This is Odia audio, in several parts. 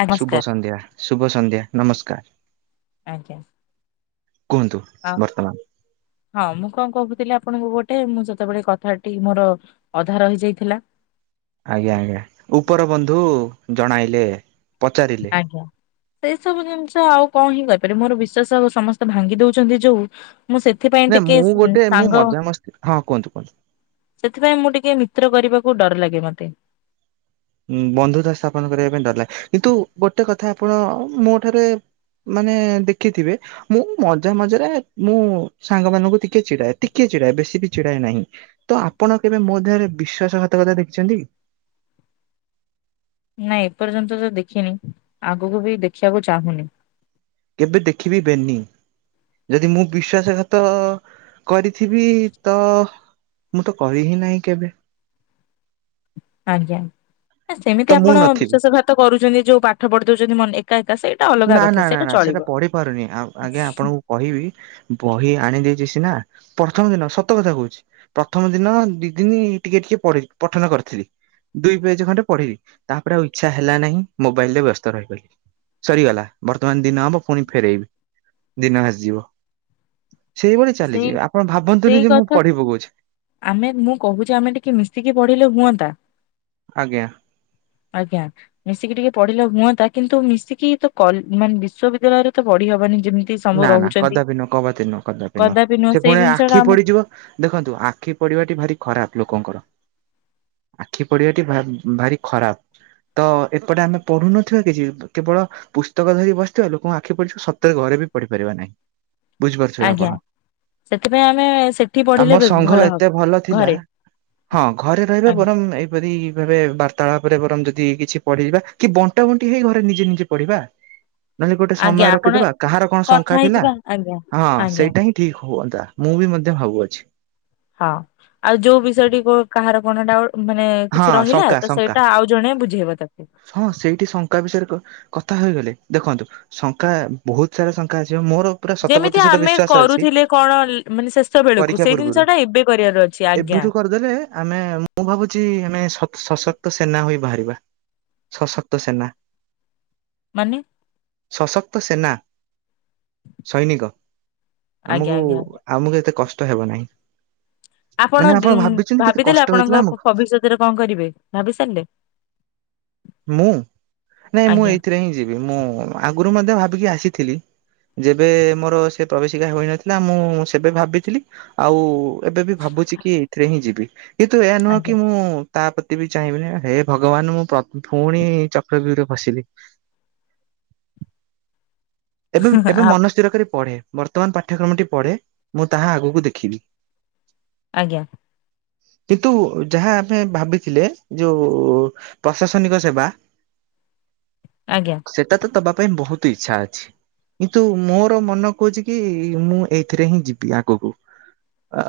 ଆ ଶୁଭ ନମସ୍କାର ସନ୍ଧ୍ୟା ଶୁଭ ସନ୍ଧ୍ୟା ନମସ୍କାର। ଆଜ୍ଞା। କୁହନ୍ତୁ। ଆ ବର୍ତ୍ତମାନ ହଁ ମୁଁ କଣ କହୁଥିଲି ଆପଣଙ୍କୁ ଗୋଟେ ମୁଁ ଯେତେବେଳେ କଥାଟି ମୋର ଅଧା ରହିଯାଇଥିଲା। ଆଜ୍ଞା ଆଜ୍ଞା ଉପର ବନ୍ଧୁ ଜଣାଇଲେ ପଚାରିଲେ। ଆଜ୍ଞା। ସେଇ ସବୁ ଜିନିଷ ଆଉ କଣ ହିଁ କରିପାରିବି ମୋର ବିଶ୍ଵାସ ଅବ ସମସ୍ତେ ଭାଙ୍ଗି ଦଉଛନ୍ତି ଯୋଉ ମୁଁ ସେଥିପାଇଁ ନା ଟିକେ ମୁଁ ଗୋଟେ ମୁଁ ସାଙ୍ଗ ମଜାମସ୍ତି ହଁ କୁହନ୍ତୁ କୁହନ୍ତୁ ସେଥିପାଇଁ ମୁଁ ଟିକେ ମିତ୍ର କରିବାକୁ ଡର ଲାଗେ ମତେ। ହୁଁ ବନ୍ଧୁତା ସ୍ଥାପନ କରିବା ପାଇଁ ଡରିଲ କିନ୍ତୁ ଗୋଟେ କଥା ଆପଣ ମୋ ଠାରେ ମାନେ ଦେଖିଥିବେ ମୁଁ ମଜା ମଜାରେ ମୁଁ ସାଙ୍ଗ ମାନଙ୍କୁ ଟିକେ ଚିଡାଏ ଟିକେ ଚିଡାଏ ବେଶୀ ବି ଚିଡାଏ ନାହିଁ। ତ ଆପଣ କେବେ ମୋ ଦେହରେ ବିଶ୍ଵାସଘାତକତା ଦେଖିଛନ୍ତି କି? ନାଇଁ ଏପର୍ଯ୍ୟନ୍ତ ତ ଦେଖିନି ଆଗକୁ ବି ଦେଖିବାକୁ ଚାହୁଁନି। କେବେ ଦେଖିବି ବେନି। ଯଦି ମୁଁ ବିଶ୍ଵାସଘାତ କରିଥିବି ତ ମୁଁ ତ କହି ହିଁ ନାହିଁ କେବେ। ଆଜ୍ଞା ଅ ତ ସେମିତି ମୁଁ ଆପଣ ନଥିବି ବିଶ୍ୱାସ ଘା ତ କରୁଚନ୍ତି ଯୋଉ ପାଠ ପଢି ଦଉଛନ୍ତି ମନ ଏକା ଏକା ସେଇ ନା ନା ନା ନା ସେଟା ପଢି ପାରୁନି ଆ ଆଜ୍ଞା ଆପଣଙ୍କୁ କହିବି ବହି ଆଣିଦେଇଛି ସିନା ପ୍ରଥମ ଦିନ ସତ କଥା କହୁଚି। ପ୍ରଥମ ଦିନ ଦି ଦିନ ଟିକେ ଟିକେ ପ ପଠନ କରିଥିଲି। ଦୁଇ ପେଜ ଖଣ୍ଡେ ପଢିଲି ତାପରେ ଆଉ ଇଚ୍ଛା ହେଲା ନାହିଁ ମୋବାଇଲ ରେ ବ୍ୟସ୍ତ ରହିଗଲି। ସରିଗଲା ବର୍ତ୍ତମାନ ଦିନ ହବ ପୁଣି ଫେରାଇବି ଦିନ ଆସିଯିବ ସେଇଭଳି ସେଇ ଚାଲିଯିବ ଆପଣ ସେଇ ଭାବନ୍ତୁନି ଯେ ମୁଁ କଥା ପଢିି ପକଉଛି। ଆମେ ମୁଁ କହୁଛି ଆମେ ଟିକେ ମିଶିକି ପଢିଲେ ହୁଅନ୍ତା। ଆଜ୍ଞା। ଆଜ୍ଞା। ମିଶିକି ଟିକେ ପଢିଲେ ହୁଅନ୍ତା କିନ୍ତୁ ମିଶିକି ତ କଲ୍ ମାନେ ବିଶ୍ୱବିଦ୍ୟାଳୟରେ ତ ପଢି ହବନି ଯେମିତି ସବୁ ନା ନା ରହୁଛନ୍ତି କଦାପି ନୁହ କଭାତି ନୁହଁ କଦାପି ନୁହଁ ସେ ସେଇ ପୁଣି ଜିନିଷ ଟା ଆଖି ଆମକୁ ପଡିଯିବ। ଦେଖନ୍ତୁ ଆଖି ପଡିବାଟି ଭାରି ଖରାପ ଲୋକଙ୍କର ଆଖି ପଡିବାଟି ଭା ଭାରି ଖରାପ। ତ ଏପଟେ ଆମେ ପଢୁନଥିବା କିଛି କେବଳ ପୁସ୍ତକ ଧରି ବସିଥିବା ଲୋକଙ୍କୁ ଆଖି ପଢିିବ ସତରେ ଘରେ ବି ପଢି ପାରିବା ନାହିଁ। ବୁଝିପାରୁଥିବେ ଆଜ୍ଞା ଆପଣ ସେଥିପାଇଁ ଆମେ ସେଠି ପଢିଲେ ଆମ ବେ ସଂଘ ଭଲ ହବ ଏତେ ଭଲ ଥିଲା ଘରେ ହଁ ଘରେ ରହି ରହି ଆଜ୍ଞା ବରଂ ଏ ପରି ଭାବେ ବାର୍ତ୍ତାଳାପ ପରେ ବରଂ ଯଦ କିଛି ପଢିଯିବା କି ବଣ୍ଟା ବଣ୍ଟି ହେଇ ଘରେ ନିଜେ ନିଜେ ପଢିବା। ହଁ [inaudible] ନହେଲେ ଗୋଟେ ସମୟ ରଖିଦବା କାହାର କଣ କଥା ଶଙ୍ଖା ଥିଲା ହେଇଯିବା ଆଜ୍ଞା। ହଁ ଆଜ୍ଞା ସେଇଟା ହିଁ ଠିକ ହୁଅନ୍ତା ମୁଁ ବି ମଧ୍ୟ ଭାବୁଅଛି। ହଁ ଆଉ ଯୋଉ ବିଷୟଟି କ କାହାର କଣଟା ମାନେ ହଁ କିଛି ରହିଲା ଶଙ୍କା ତ ଶଙ୍କା ସେଇଟା ଆଉ ଜଣେ ବୁଝେଇବ ତାକୁ। ହଁ ସେଇଠି ଶଙ୍ଖା ବିଷୟରେ କ କଥା ହୋଇଗଲେ ଦେଖନ୍ତୁ ଶଙ୍ଖା ବହୁତ ସାରା ଶଙ୍ଖା ଆସିବ ମୋର ପୁରା ଶତ ଯେମିତି ପ୍ରତିଶତ ଆମେ ବିଶ୍ଵାସ ଅଛି କରୁଥିଲେ କଣ ଲେ ମାନେ ଶେଷ ବେଳକୁ ପରୀକ୍ଷା ସେଇ ପୂର୍ବରୁ ଜିନିଷ ଟା ଏବେ କରିବାର ଅଛି ଆଜ୍ଞା। ଏବେଠୁ ଆମେ ମୁଁ ଭାବୁ ଚି ଆମେ ସ ସଶକ୍ତ ସେନା ହୋଇ ବାହାରିବା ସଶକ୍ତ ସେନା ମାନେ ସଶକ୍ତ ସେନା ସୈନିକ ଆଜ୍ଞା ଆମକୁ ଆଜ୍ଞା। ଆଉମକୁ ଏତେ କଷ୍ଟ ହେବ ନାହିଁ। ଆପଣ ମାନେ ଦୁମ ଭାବିଛନ୍ତି କେତେ ଭାବିଦେଲେ କଷ୍ଟ ହେଇଥିଲା ଆପଣଙ୍କପ ଆମକୁ ଭବିଷ୍ୟତରେ କଣ କରିବେ ଭାବି ସାରିଲେ ମୁଁ ନାଇଁ ମୁଁ ଆଜ୍ଞା ଏଇଥିରେ ହିଁ ଯିବି ମୁଁ ଆଗରୁ ମଧ୍ୟ ଭାବିକି ଆସିଥିଲି। ଯେବେ ମୋର ସେ ପ୍ରବେଶିକା ହୋଇନଥିଲା ମୁଁ ସେବେ ଭାବିଥିଲି ଆଉ ଏବେ ବି ଭାବୁଛି କି ଏଇଥିରେ ହିଁ ଯିବି କିନ୍ତୁ ଏହା ନୁହଁ ଆଜ୍ଞା କି ମୁଁ ତା ପ୍ରତି ବି ଚାହିଁବିିନି ହେ ଭଗବାନ ମୁଁ ପ ପୁଣି ଚକ୍ର ବିରେ ପସିଲି ଏବେ ଏବେ ଆ- ମନ ସ୍ଥିର କରି ପଢେ ବର୍ତ୍ତମାନ ପାଠ୍ୟକ୍ରମଟି ପଢେ ମୁଁ ତାହା ଆଗକୁ ଦେଖିବି ଆଜ୍ଞା। କିନ୍ତୁ ଯାହା ଆମେ ଭାବିଥିଲେ ଯୋଉ ପ୍ରଶାସନିକ ସେବା ଆଜ୍ଞା! ସେଟା ତ ତବା ପାଇଁ ବହୁତ ଇଚ୍ଛା ଅଛି କିନ୍ତୁ ମୋର ମନ କହୁଛି କି ମୁଁ ଏଇଥିରେ ହିଁ ଯିବି ଆଗକୁ ଆ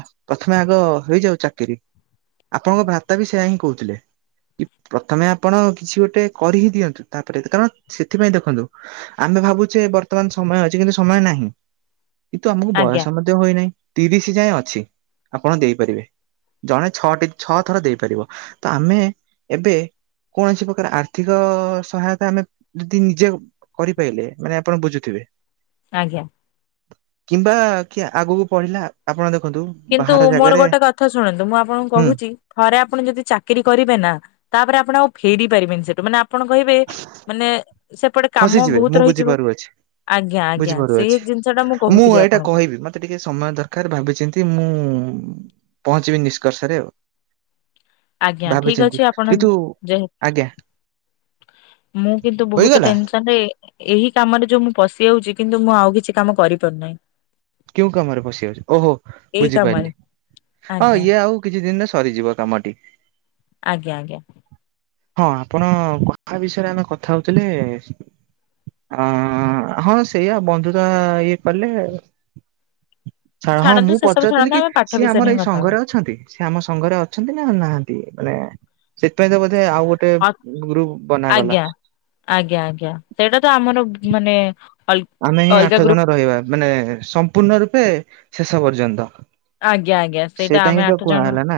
- ପ୍ରଥମେ ଆଗ ହେଇଯାଉ ଚାକିରି ଆପଣଙ୍କ ଭ୍ରାତା ବି ସେୟା ହିଁ କହୁଥିଲେ। କି ପ୍ରଥମେ ଆପଣ କିଛି ଗୋଟେ କରି ହି ଦିଅନ୍ତୁ ତାପରେ କାରଣ ସେଥିପାଇଁ ଦେଖନ୍ତୁ। ଆମେ ଭାବୁଛେ ବର୍ତ୍ତମାନ ସମୟ ଅଛି କିନ୍ତୁ ସମୟ ନାହିଁ କିନ୍ତୁ ଆମକୁ ଆଜ୍ଞା ବୟସ ମ ଧ୍ୟ ହୋଇନାହିଁ ତିରିଶ ଯାଏଁ ଅଛି ଆପଣ ଦେଇପାରିବେ ଜଣେ ଛଅଟି ଛଅ ଥର ଦେଇପାରିବ ତ ଆମେ ଏବେ କୌଣସି ପ୍ରକାର ଆର୍ଥିକ ସହାୟତା ଆମେ ଯଦି ନିଜେ ପେଲେ ମାନେ ଆପଣ ବୁଝୁଥିବେ ଆଜ୍ଞା! କିମ୍ବା କିଏ ଆଗକୁ ପଢିଲା ଆପଣ ଦେଖନ୍ତୁ। କିନ୍ତୁ ବାହାର ମୋର ଜାଗାରେ ଗୋଟେ କଥା ଶୁଣନ୍ତୁ ମୁଁ ଆପଣଙ୍କୁ ହୁଁ କହୁଛି। ଥରେ ଆପଣ ଯଦି ଚାକିରି କରିବେ ନା ତାପରେ ଆପଣ ଆଉ ଫେରି ପାରିବନି ସେଠୁ ମାନେ ଆପଣ କହିବେ ମାନେ ସେପଟେ କାମ ଫସିଯିବେ ମୁଁ ବହୁତ ରହିଯିବ। ବୁଝିପାରୁଅଛି ଆଜ୍ଞା ଆଜ୍ଞା ବୁଝିପାରୁଅଛି ସେଇ ଜିନିଷ ଟା ମୁଁ କହୁଥିଲି ଏଇଟା ଆପଣଙ୍କୁ କହିବି ମତେ ଟିକେ ସମୟ ଦରକାର ଭାବିଛନ୍ତି ମୁଁ ପହଞ୍ଚିବି ନିଷ୍କର୍ଷରେ ଆଉ ଆଜ୍ଞା ଠିକ ଭାବିଚିନ୍ତି ଅଛି ଆପଣ କିନ୍ତୁ ଆଜ୍ଞା ଯେହେତୁ ମୁଁ କିନ୍ତୁ ବହୁତ ହୋଇଗଲା ଟେନସ ତାନ୍ଦେ ଏହି କାମରେ ଯୋଉ ମୁଁ ପଶିଯାଉଛି କିନ୍ତୁ ମୁଁ ଆଉ କିଛି କାମ କରିପାରୁନାହିଁ। କେଉଁ କାମରେ ପଶି ଆଉଛି ଓହୋ ଏଇ କାମରେ ବୁଝିପାରିଲି ହଁ ଆଜ୍ଞା। ଇଏ ଆଉ କିଛି ଦିନରେ ସରିଯିବ କାମଟି ଆଜ୍ଞା ଆଜ୍ଞା। ହଁ ଆପଣ କାହା ବିଷୟରେ ଆମେ କଥା ହୋଉଥୁଲେ। ଆଁ ହଁ ସେଇଆା ବନ୍ଧୁତା ଇଏ କିଲେ। ଛାଡ ହଁ ଛାଡନ୍ତୁ ମୁଁ ସେ ସବୁ ପଚାରୁିଥିଲି ଛାଡନ୍ତୁ କି ଆମେ ପାଠ ସିଏ ବିଷୟରେ ଆମର ହିଁ ଏଇ କଥା ସଂଘରେ ଅଛନ୍ତି। ସିଏ ଆମ ସଂଘରେ ଅଛନ୍ତି ନା ନାହାନ୍ତି ମାନେ ସେଥିପାଇଁ ତ ବୋଧେ ଆଉ ଗୋ ଟେ ହବା। ଗ୍ରୁପୁ ବନାଗଲା ଆଜ୍ଞା ଆଜ୍ଞା ଆଜ୍ଞା ସେଇଟା ତ ଆମର ମାନେ ଅଲ ଆମେ ହିଁ ଅଲଗା ଆଠ ଜଣ ଗ୍ରୁପ ରହିବା ମାନେ ସମ୍ପୂର୍ଣ୍ଣ ରୂପେ ଶେଷ ପର୍ଯ୍ୟନ୍ତ। ଆଜ୍ଞା ଆଜ୍ଞା ସେଇଟା ସେଟା ଆମେ ହିଁ ତ ଆଠ କୁହା ଜଣ ହେଲା ନା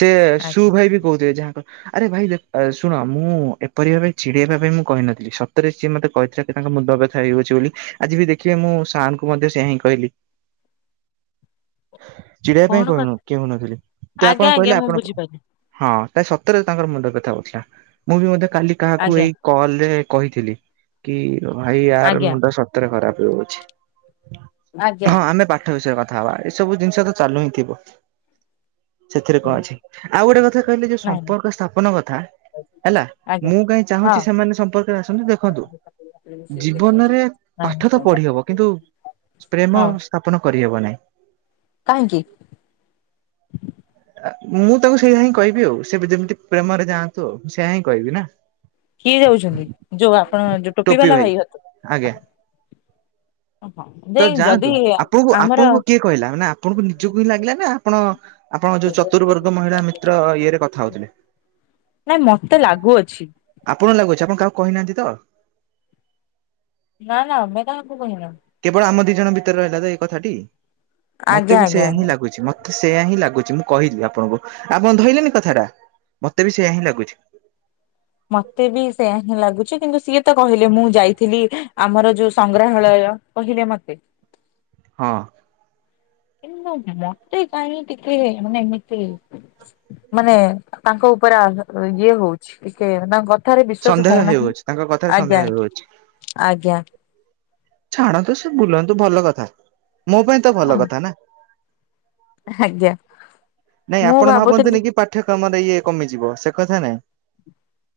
ସେ ସୁ ଆଜ୍ଞା ଭାଇ ବି କୋହୁଥୁବେ ଯାହା କ ଆରେ ଭାଇ ଦେ ଅ ଶୁଣ ମୁଁ ଏପରି ଭାବେ ଚିଡେଇବା ପାଇଁ ମୁଁ କହିନଥିଲି ସତରେ ସିଏ ମତେ କହିଥିଲା କି ତାଙ୍କ ମୁଣ୍ଡବ୍ୟଥା ହେଉଅଛି ବୋଲି। ଆଜି ବି ଦେଖିବେ ମୁଁ ଶାନଙ୍କୁ ମଧ୍ୟ ସେୟା ହିଁ କହିଲି। ଚିଡେଇବା ପାଇଁ କଣ କହୁନ କଥା କେହୁନଥିଲେ କି ଆପଣ ଆଜ୍ଞା କହିଲେ ଆଜ୍ଞା ମୁଁ ଆପଣ ବୁଝିପାରିଲି ହଁ ତା ସତରେ ତାଙ୍କର ମୁଣ୍ଡ ବ୍ୟଥା ହୋଉଥିଲା ମୁଁ ବି ମଧ୍ୟ କାଲି କାହାକୁ ଆଜ୍ଞା ଏଇ କଲ ରେ କହିଥିଲି କି ଭାଇ ୟାର ଆଜ୍ଞା ମୁଣ୍ଡ ସ ତରେ ଖରାପ ରହୁଛି ଆଜ୍ଞା ହଁ ଆମେ ପାଠ ବିଷୟରେ କ ଥାହବା ଏସବୁ ଜିନିଷ ତ ଚାଲୁ ହିଁ ଥିବ। ସେଥିରେ କଁ ହୁଁ। ଅଛି ଆଉ ଗୋଟେ କଥା କହିଲେ ଯୋଉଁ ନାଇଁ ସମ୍ପର୍କ ସ୍ଥାପନ କଥା। ନାଇଁ ହେଲା ଆଜ୍ଞା ମୁଁ କାହିଁ ହଁ। ଚାହୁଁଚି ସେମାନେ ସମ୍ପର୍କରେ ଆସନ୍ତୁ ଦେଖନ୍ତୁ। ଜୀବନରେ [unintelligible] ପାଠ ତ ପଢି ହବ କିନ୍ତୁ ପ୍ରେମ ହଁ ସ୍ଥାପନ କରିହେବ ନାହିଁ। କାହିଁକି। ମୁଁ ତାଙ୍କୁ ସେଇା ହିଁ କହିବି ଆଉ ସେ ବି ଯେମିତି ପ୍ରେମରେ ଯାଆନ୍ତୁ ଆଉ ମୁଁ ସେୟା ହିଁ କହିବି ନା। କିଏ ଯାଉଛନ୍ତି ଯୋଉ ଆପଣ ଯୋଉ ଟୋପି ବାଲା ଭାଇ ଭାଉଜ ଆଜ୍ଞା। [unintelligible] ତ ଯାଆନ୍ତୁ ଆପଣଙ୍କୁ ଆମର ଆପଣଙ୍କୁ କିଏ କହିଲା ମାନେ ଆପଣଙ୍କୁ ନିଜକୁ ହିଁ ଲାଗିଲା ନା ଆପଣ ଆପଣଙ୍କ ଯୋଉ ଚତୁବର୍ଗ ମହିଳା ମିତ୍ର ଇଏରେ ନାଇଁ କଥା ହୋଉଥୁଲେ। ନାଇଁ ମତେ ଲାଗୁଅଛି। ଆପଣଙ୍କୁ ଲାଗୁଛି ଆପଣ କାହାକୁ କହିନାହାନ୍ତି ତ। ନା ନା ଆମେ କାହାକୁ କହିିନୁ। କେବଳ ଆମ ଦି ଜଣଙ୍କ ଭିତରେ ରହିଲା ତ ଏଇ କଥା ଟି ଆଜ୍ଞା ମତେ ବି ଆଜ୍ଞା ସେୟିଆ ହିଁ ଆଜ୍ଞା ଲାଗୁଛି ମ ତେ ସେୟା ହିଁ ଲାଗୁଚି ମୁଁ କହିଲି ଆପଣଙ୍କୁ ଆପଣ ଧଇଲେନି କଥାଟା ମତେ ବି ସେଇୟା ହିଁ ଲାଗୁଛି। ମତେ ବି ସେଇୟା ହିଁ ଲାଗୁଛି କିନ୍ତୁ ସିଏ ତ କହିଲେ ମୁଁ ଯାଇଥିଲି ଆମର ଯୋଉ ସଂଗ୍ରହାଳୟ। କହିଲେ ମତେ। ହଁ। କିନ୍ତୁ ମତେ କାହିଁ ଟିକେ ମାନେ ଏମିତି ମାନେ ତାଙ୍କ ଉପରେ ଆ ଇଏ ହୋଉଛି ଟିକେ ତାଙ୍କ କ ଠାରେ ବିଶ୍ଵାସ ସନ୍ଦେହ ହୋଉନାହିଁ ହେଉଅଛି ତାଙ୍କ କଥାରେ ସନ୍ଦେହ ଆଜ୍ଞା ଆଜ୍ଞା ହେଉଅଛି ଆଜ୍ଞା। ଛାଡ଼ନ୍ତୁ ସେ ବୁଲନ୍ତୁ ଭଲ କଥା ମୋ ପାଇଁ ତ ଭଲ କଥା ନା। ଆଜ୍ଞା। ନାଇଁ ମୁଁ ଆପଣ ଭାବୁଥିଲି ଭାବନ୍ତେନି କି ପାଠ୍ୟକ୍ରମରେ ଇଏ କମିଯିବ ସେ କଥା ନାଇଁ।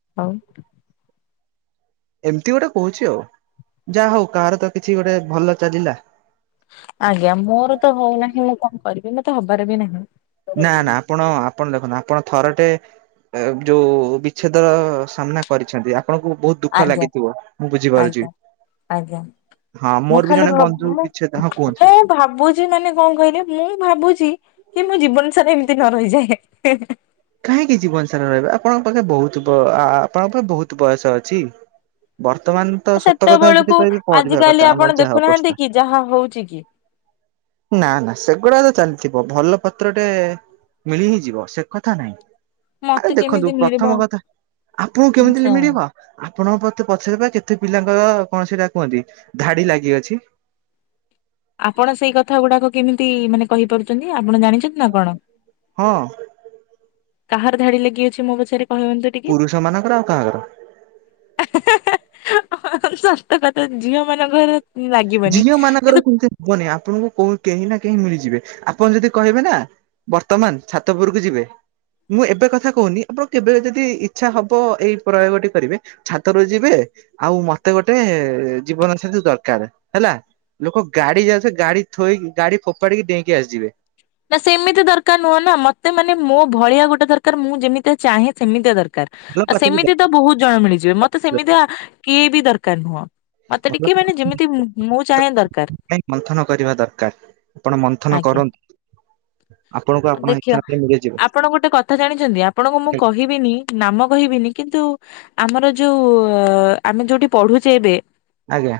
[unintelligible] ଏମିତି ଗୋଟେ କୋହୁଛି ଆଉ ଯାହା ହୋଉ କାହାର ତ କିଛି ଗୋଟେ ଭଲ ଚାଲିଲା। ଆଜ୍ଞା ମୋରୋ ତ ହୋଉ ନାହିଁ ମୁଁ କଁ କରିବି ମତେ ହବାର ବି ନାହିଁ। ନା ନା ଆପଣ ଆପଣ ଦେଖନ୍ତୁ ଆପଣ ଥରଟେ ଏବ୍ ଯୋଉ ବିଚ୍ଛେଦର ସାମ୍ନା କରିଛନ୍ତି ଆପଣଙ୍କୁ ବୋହୁତ ଦୁଃଖ ଆଜ୍ଞା ଲାଗିଥିବ ମୁଁ ଆଜ୍ଞା ବୁଝିପାରୁଚି। ଆଜ୍ଞା। ହଁ ମୁଁ ମୋରୋ ବି ଖାଲି ଜଣେ ବନ୍ଧୁ ଭାବୁ ମୁଁ ବିଚ୍ଛେଦ ହଁ କୁହନ୍ତି। ମୁଁ ଭାବୁଛି ମାନେ କଁ କହିଲେ ମୁଁ ଭାବୁଛି କି ମୁଁ ଜୀବନ ସାରା ଏମିତି ନ ରହିଯାଏ। [unintelligible] କାହିଁକି ଜୀବନ ସାରା ରହିବେ ଆପଣଙ୍କ ପାଖେ ବହୁତ ଆପଣଙ୍କ ପାଖ ବହୁତ ବୟସ ଅଛି। ବର୍ତ୍ତମାନ! ତ ସତ କଥା ସେଠି ସେତେବେଳକୁ କହିବି କରିବା ଆଜିକାଲି କଥା ଆପଣ ଆମର ଯାହା ଦେଖୁନାହାନ୍ତି ଅବସ୍ଥା। କି ଯାହା ହଉଛି କି ନା ନା ସେଗୁଡା ତ ଚାଲିଥିବ ଭଲ ପାତ୍ରଟେ ମିଳି ହିଁ ଯିବ। ସେକଥା, ନଁ ଆରେ ମତେ ଦେଖନ୍ତୁ କେମିତି ମିଳିବ ପ୍ରଥମ କଥା ଆପଣଙ୍କୁ କେମିତି ଆଛା ମିଳିବ। ଆପଣ ମତେ ପଚାରବା କେତେ ପିଲାଙ୍କର କଣ ସେଇଟା କୁହନ୍ତି ଧାଡି ଲାଗିଅଛି। ଆପଣ ସେଇ କଥା ଗୁଡାକ କେମିତି ମାନେ କହିପାରୁଛନ୍ତି। ଆପଣ ଜାଣିଛନ୍ତି ନା କଣ? ହଁ। କାହାର ଧାଡି ଲାଗି ଅଛି ମୋ ପଛରେ କହିବ। ପୁରୁଷ ମାନଙ୍କର ଆଉ କାହାର। ସତ କଥା ଝିଅ ମାନଙ୍କର ଲାଗିବନି ଝିଅ କିନ୍ତୁ ମାନଙ୍କର। ହବନି ଆପଣଙ୍କୁ କେହି ନା କେହି ମିଳିଯିବେ ଆପଣ ଯଦି କହିବେ ନା ବର୍ତ୍ତମାନ ଛାତପୁରକୁ ଯିବେ? ମୁଁ ଏବେ କଥା କହୁନି ଆପଣ କେବେ ଯଦି ଇଚ୍ଛା ହବ ଏଇ ପ୍ରୟୋଗଟି କରିବେ। ଛାତରୁ ଯିବେ ଆଉ ମତେ ଗୋଟେ ଜୀବନ ସାଥି ଦର୍ କାର ହେଲା ଲୋକ ଗାଡି ଯା ସେ ଗାଡି ଥୋଇକି ଗାଡି ଫୋପାଡିକି ଡେଇକି ଆସିଯିବେ। ନା ସେମିତି ଦରକାର ନୁହଁ ନା ମତେ ମାନେ ମୋ ଭଳିଆ ଗୋଟେ ଦରକାର ମୁଁ ଯେମିତି ଚାହେଁ ସେମିତିଆ ଦରକାର। ଭଲ ଆଉ ପାଠକୁ ସେମିତି ତ ବହୁତ ଜଣ ମିଳିଯିବେ ମତେ ଦରକାର, ସେମିତି କିଏ ବି ଦରକାର ନୁହଁ। ମତେ ଭଲ ଟିକେ ପାଠ ମାନେ ଯେମିତି ମୁଁ ଚାହେଁ ଦରକାର। ପାଇଁ ମନ୍ଥନ କରିବା ଦରକାର ଆପଣ ମନ୍ଥନ ଆଜ୍ଞା। କରନ୍ତୁ। ଆପଣଙ୍କୁ ଆପଣ ଇଚ୍ଛା ଦେଖିବା ଅନୁଯାୟୀ ମିଳିଯିବ ଆପଣ ଗୋଟେ କଥା ଜାଣିଛନ୍ତି ଆପଣଙ୍କୁ ମୁଁ କହିବିନି ନାମ କହିବିନି କିନ୍ତୁ ଆମର ଯୋଉ ଆମେ ଯୋଉଠି ପଢୁଛେ ଏବେ। ଆଜ୍ଞା।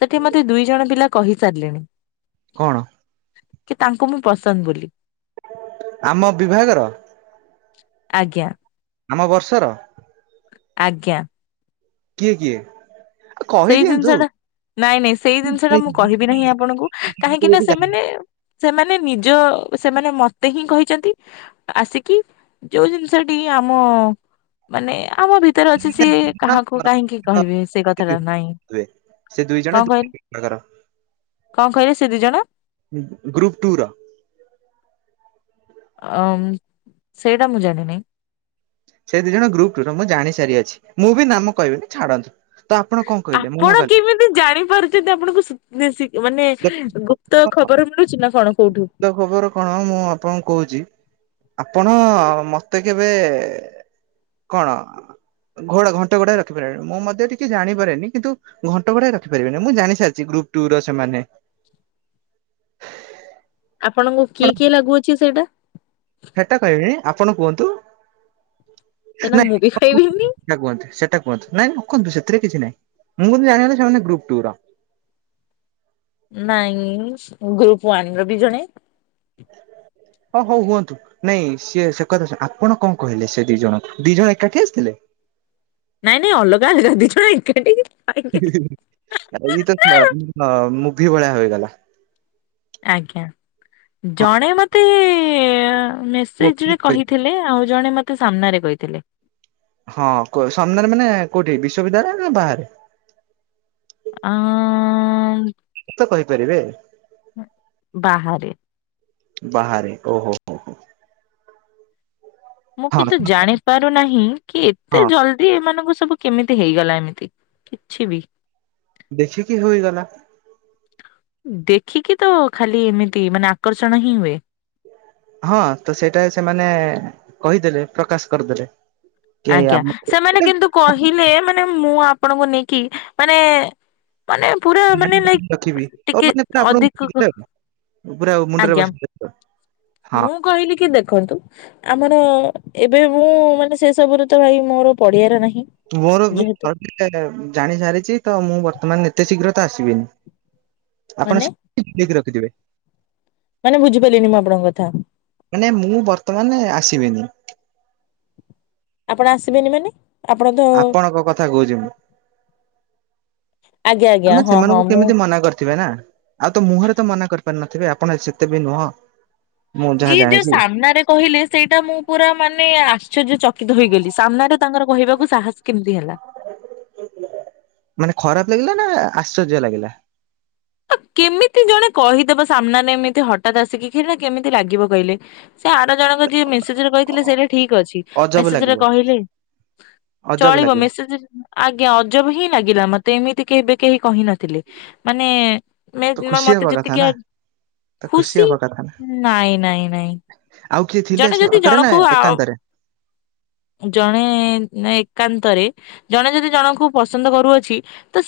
ସେଠି ମତେ ଦୁଇ ଜଣ ପିଲା କହିସାରିଲେଣି। କଣ? କି ତାଙ୍କୁ ମୁଁ ପସନ୍ଦ ବୋଲି ବୋଲି। ଆମ ବିଭାଗର? ଆଜ୍ଞା। ଆମ ବର୍ଷର। ଆଜ୍ଞା। କିଏ କିଏ ସେଇ ଜିନିଷ କହିଦିଅନ୍ତୁ? ଟା ନାଇଁ ନାଇଁ ସେଇ ଜିନିଷ ଟା ମାନେ ମୁଁ ଦି କହିବି ନାହିଁ ଆପଣଙ୍କୁ କାହିଁକି ନା ଗୋଟେ ସେମାନେ ସେମାନେ ନିଜ ସେମାନେ ମତେ ହିଁ କହିଛନ୍ତି। ଆସିକି ଯୋଉ ଜିନିଷଟି ଆମ ମାନେ ଆମ ଭି ତରେ ଅଛି ଜାଣିକିନା ସିଏ ଦି କାହାକୁ ଜଣ କାହିଁକି ହଁ କହିବେ ସେ କଥା। [inaudible] ସେ ଦୁଇ ଜଣ କହିଲେ [inaudible] କଣ କହିଲେ ସେ ଦିଇ ଜଣ? ଗ୍ରୁପ ଟୁ ରା। ଅ ସେଇଟା ମୁଁ ଜାଣିନି। ସେ ଦି ଜଣ ଗ୍ରୁପ୍ ଟୁ ର ମୁଁ ଜାଣି ସାରି ଅଛି ମୁଁ ବି ନାମ କହିବି ଛାଡନ୍ତୁ। ତ ଆପଣ କଣ କହିଲେ ମନା ଆପଣ କଲେ କେମିତି ଜାଣିପାରୁଛନ୍ତି ଆପଣଙ୍କୁ ମାନେ ଗୁପ୍ତ ଖବର ମିଳୁଛି ନା କଣ କୋଉଠୁ? ତ ଖବର କଣ ମୁଁ ଆପଣଙ୍କୁ କହୁଛି ଆପଣ ମତେ କେବେ କଣ ଘୋଡା ଘଣ୍ଟ ଘୋଡା ରଖିପାରିଲଣିି ମୁଁ ମଧ୍ୟ ଟିକେ ଜାଣିପାରେନି କିନ୍ତୁ ଘଣ୍ଟଗୋଡ଼ାଇ ରଖିପାରିବିନି ମୁଁ ଜାଣି ସାରିଛି ଗ୍ରୁପ୍ ଟୁ ର ସେମାନେ। ଆପଣଙ୍କୁ କିଏ କିଏ ଲାଗୁଅଛି ସେଇଟା। ସେଟା କହିବିନି ଆପଣ କୁହନ୍ତୁ ସେଇଟା ନାଇଁ ମୁଁ ବି କହିବିନି [unintelligible] ସେଟାହନ୍ତୁ ସେଟା କୁହୁନ୍ତୁ ନାଇ ରଖନ୍ତୁ ସେଥିରେ କିଛି ନାଇଁ ମୁଁ କିନ୍ତୁ ଜାଣିଲ ସେମାନେ ଗ୍ରପ ଟୁ ର। ନାଇଁ ଗ୍ରୁପ ୱାନ ର ବି ଜଣେ। ହଁ ହଉ ହୁଅନ୍ତୁ ନାଇଁ ସିଏ ସେ କଥା ଆପଣ କଣ କହିଲେ ସେ ଦି ଜଣ ଦି ଜଣ ଏକାଠି ଆସିଥିଲେ? ନାଇଁ ନାଇଁ ଅଲଗା ଅଲଗା ଅଲଗା ଦି ଜଣ ଏକାଠି। ଖାଇବେ। ଏଇ ତ ମୁଭିି ଭଳିଆ ହୋଇଗଲା। ଆଜ୍ଞା ହଁ ଜଣେ ମତେ ମେ ସେଯେ ମୁଭି ରେ କହିଥିଲେ ଆଉ ଜଣେ ମତେ ସାମ୍ନାରେ କହିଥିଲେ। ହଁ ସାମ୍ନାରେ ମାନେ କୋଉଠି ବିଶ୍ୱବିଦ୍ୟାଳୟ ନା ବାହାରେ? ଆ। ତ କହିପାରିବେ। ବାହାରେ। ବାହାରେ ଓହୋ ହ ହ। ମୁଁ ହଁ କିନ୍ତୁ ଜାଣି ପାରୁନାହିଁ କି ଏତେ ହଁ ଜଲ ଦି ଏମାନଙ୍କୁ ସବୁ କେମିତି ହେଇଗଲା ଏମିତି କିଛି ବି। ଦେଖିକି ହୋଇଗଲା। ଦେଖିକି ତ ଖାଲି ଏମିତି ମାନେ ଆକର୍ଷଣ ହିଁ ହୁଏ। ହଁ ତ ସେଇଟା ସେମାନେ କହିଦେଲେ ପ୍ରକାଶ କରିଦେଲେ। କି ଆଜ୍ଞା ଆମକୁ ସେମାନେ କିନ୍ତୁ କହିଲେ ମାନେ ମୁଁ ଆପଣଙ୍କୁ ନେଇକି ମାନେ। ମାନେ ପୁରା। ମାନେ ଲାଇକ୍ ରଖିବି ଆଉ ଟିକେ ମାନେ ଅଧିକ ଆପଣ ପୁରା ମୁଣ୍ଡରେ ଆଜ୍ଞା ବସିଲା। ମୁଁ କହିଲି କି ଦେଖନ୍ତୁ। ଆମର ଏବେ ମୁଁ ମାନେ ସେ ସବୁରେ ତ ଭାଇ ମୋର ପଡିଆର ନାହିଁ। ମୋର ମୁଁ ଯେହେତୁ ଘର ଟିକେ ଜାଣି ସାରିଛି ତ ମୁଁ ବର୍ତ୍ତମାନ ଏତେ ଶୀଘ୍ର ତ ଆସିବିନି। ଆପଣ ମାନେ ଆ ଠିକ୍ ରଖିଥିବେ। ମାନେ ବୁଝିପାରିଲିନି ମୁଁ ଆପଣଙ୍କ କଥା। ମାନେ ମୁଁ ବର୍ତ୍ତମାନ ଆସିବିନି। ଆପଣ ଆସିବେନି ମାନେ। ଆପଣ ତ ଆପଣଙ୍କ କଥା କହୁଛି ମୁଁ। ଆଜ୍ଞା ଆଜ୍ଞା ଆମେ ହଁ ହଁ ସେମାନଙ୍କୁ ମୁଁ କେମିତି ମନା କରିଥିବେ ନା। ଆଉ ତ ମୁହଁରେ ତ ମନା କରିପାରୁିନଥିବେ ଆପଣ ସେତେ ବି ନୁହଁ। ମୁଁ ଯାହା ଯିଏ ଯୋଉ ଜାଣିଛି ସାମ୍ନାରେ କହିଲେ ସେଇଟା ମୁଁ ପୁରା ମାନେ ଆଶ୍ଚର୍ଯ୍ୟ ଚକିତ ହେଇଗଲି ସାମ୍ନାରେ ତାଙ୍କର କହିବାକୁ ସାହସ କେମିତି ହେଲା। ମାନେ ଖରାପ ଲାଗିଲା ନା ଆଶ୍ଚର୍ଯ୍ୟ ଲାଗିଲା? କେମିତି ଜଣେ କହିଦବ ସାମ୍ନାରେ ଏମିତି ହଠତ୍ ଆସିକି କ୍ଷୀରେ କେମିତି ଲାଗିବ କହିଲେ? ସେ ଆର ଜଣକ ଯିଏ ମେସେଜରେ କହିଥିଲେ ସେଇଟା ଠିକ ଅଛି। ଅଜବ ମେସେଜରେ ଲାଗିବ କହିଲେ ଅଜବ ଚଳିବ ଲାଗିବ ମେସେଜରେ ଆଜ୍ଞା ଅଜବ ହିଁ ଲାଗିଲା ମତେ ଏମିତି କେବେ କେହି କହିନଥିଲେ ମାନେ। ମେ ତ ମୋ ଖୁସି ମତେ ହବା କଥା ଯେତିକି ନା ତ ଖୁସି ହବା କଥା ନା ନାଇଁ ନାଇଁ ନାଇଁ। ଆଉ କିଏ ଥିଲେ ଜଣେ ସେ ଯଦି ପାଖରେ ନା ଜଣଙ୍କୁ ଆଉ ଏକାନ୍ତରେ ଜଣେ ଏକାନ୍ତରେ ଜଣେ ଯଦି ଜଣଙ୍କୁ ପସନ୍ଦ କରୁଅଛି ତ ସେ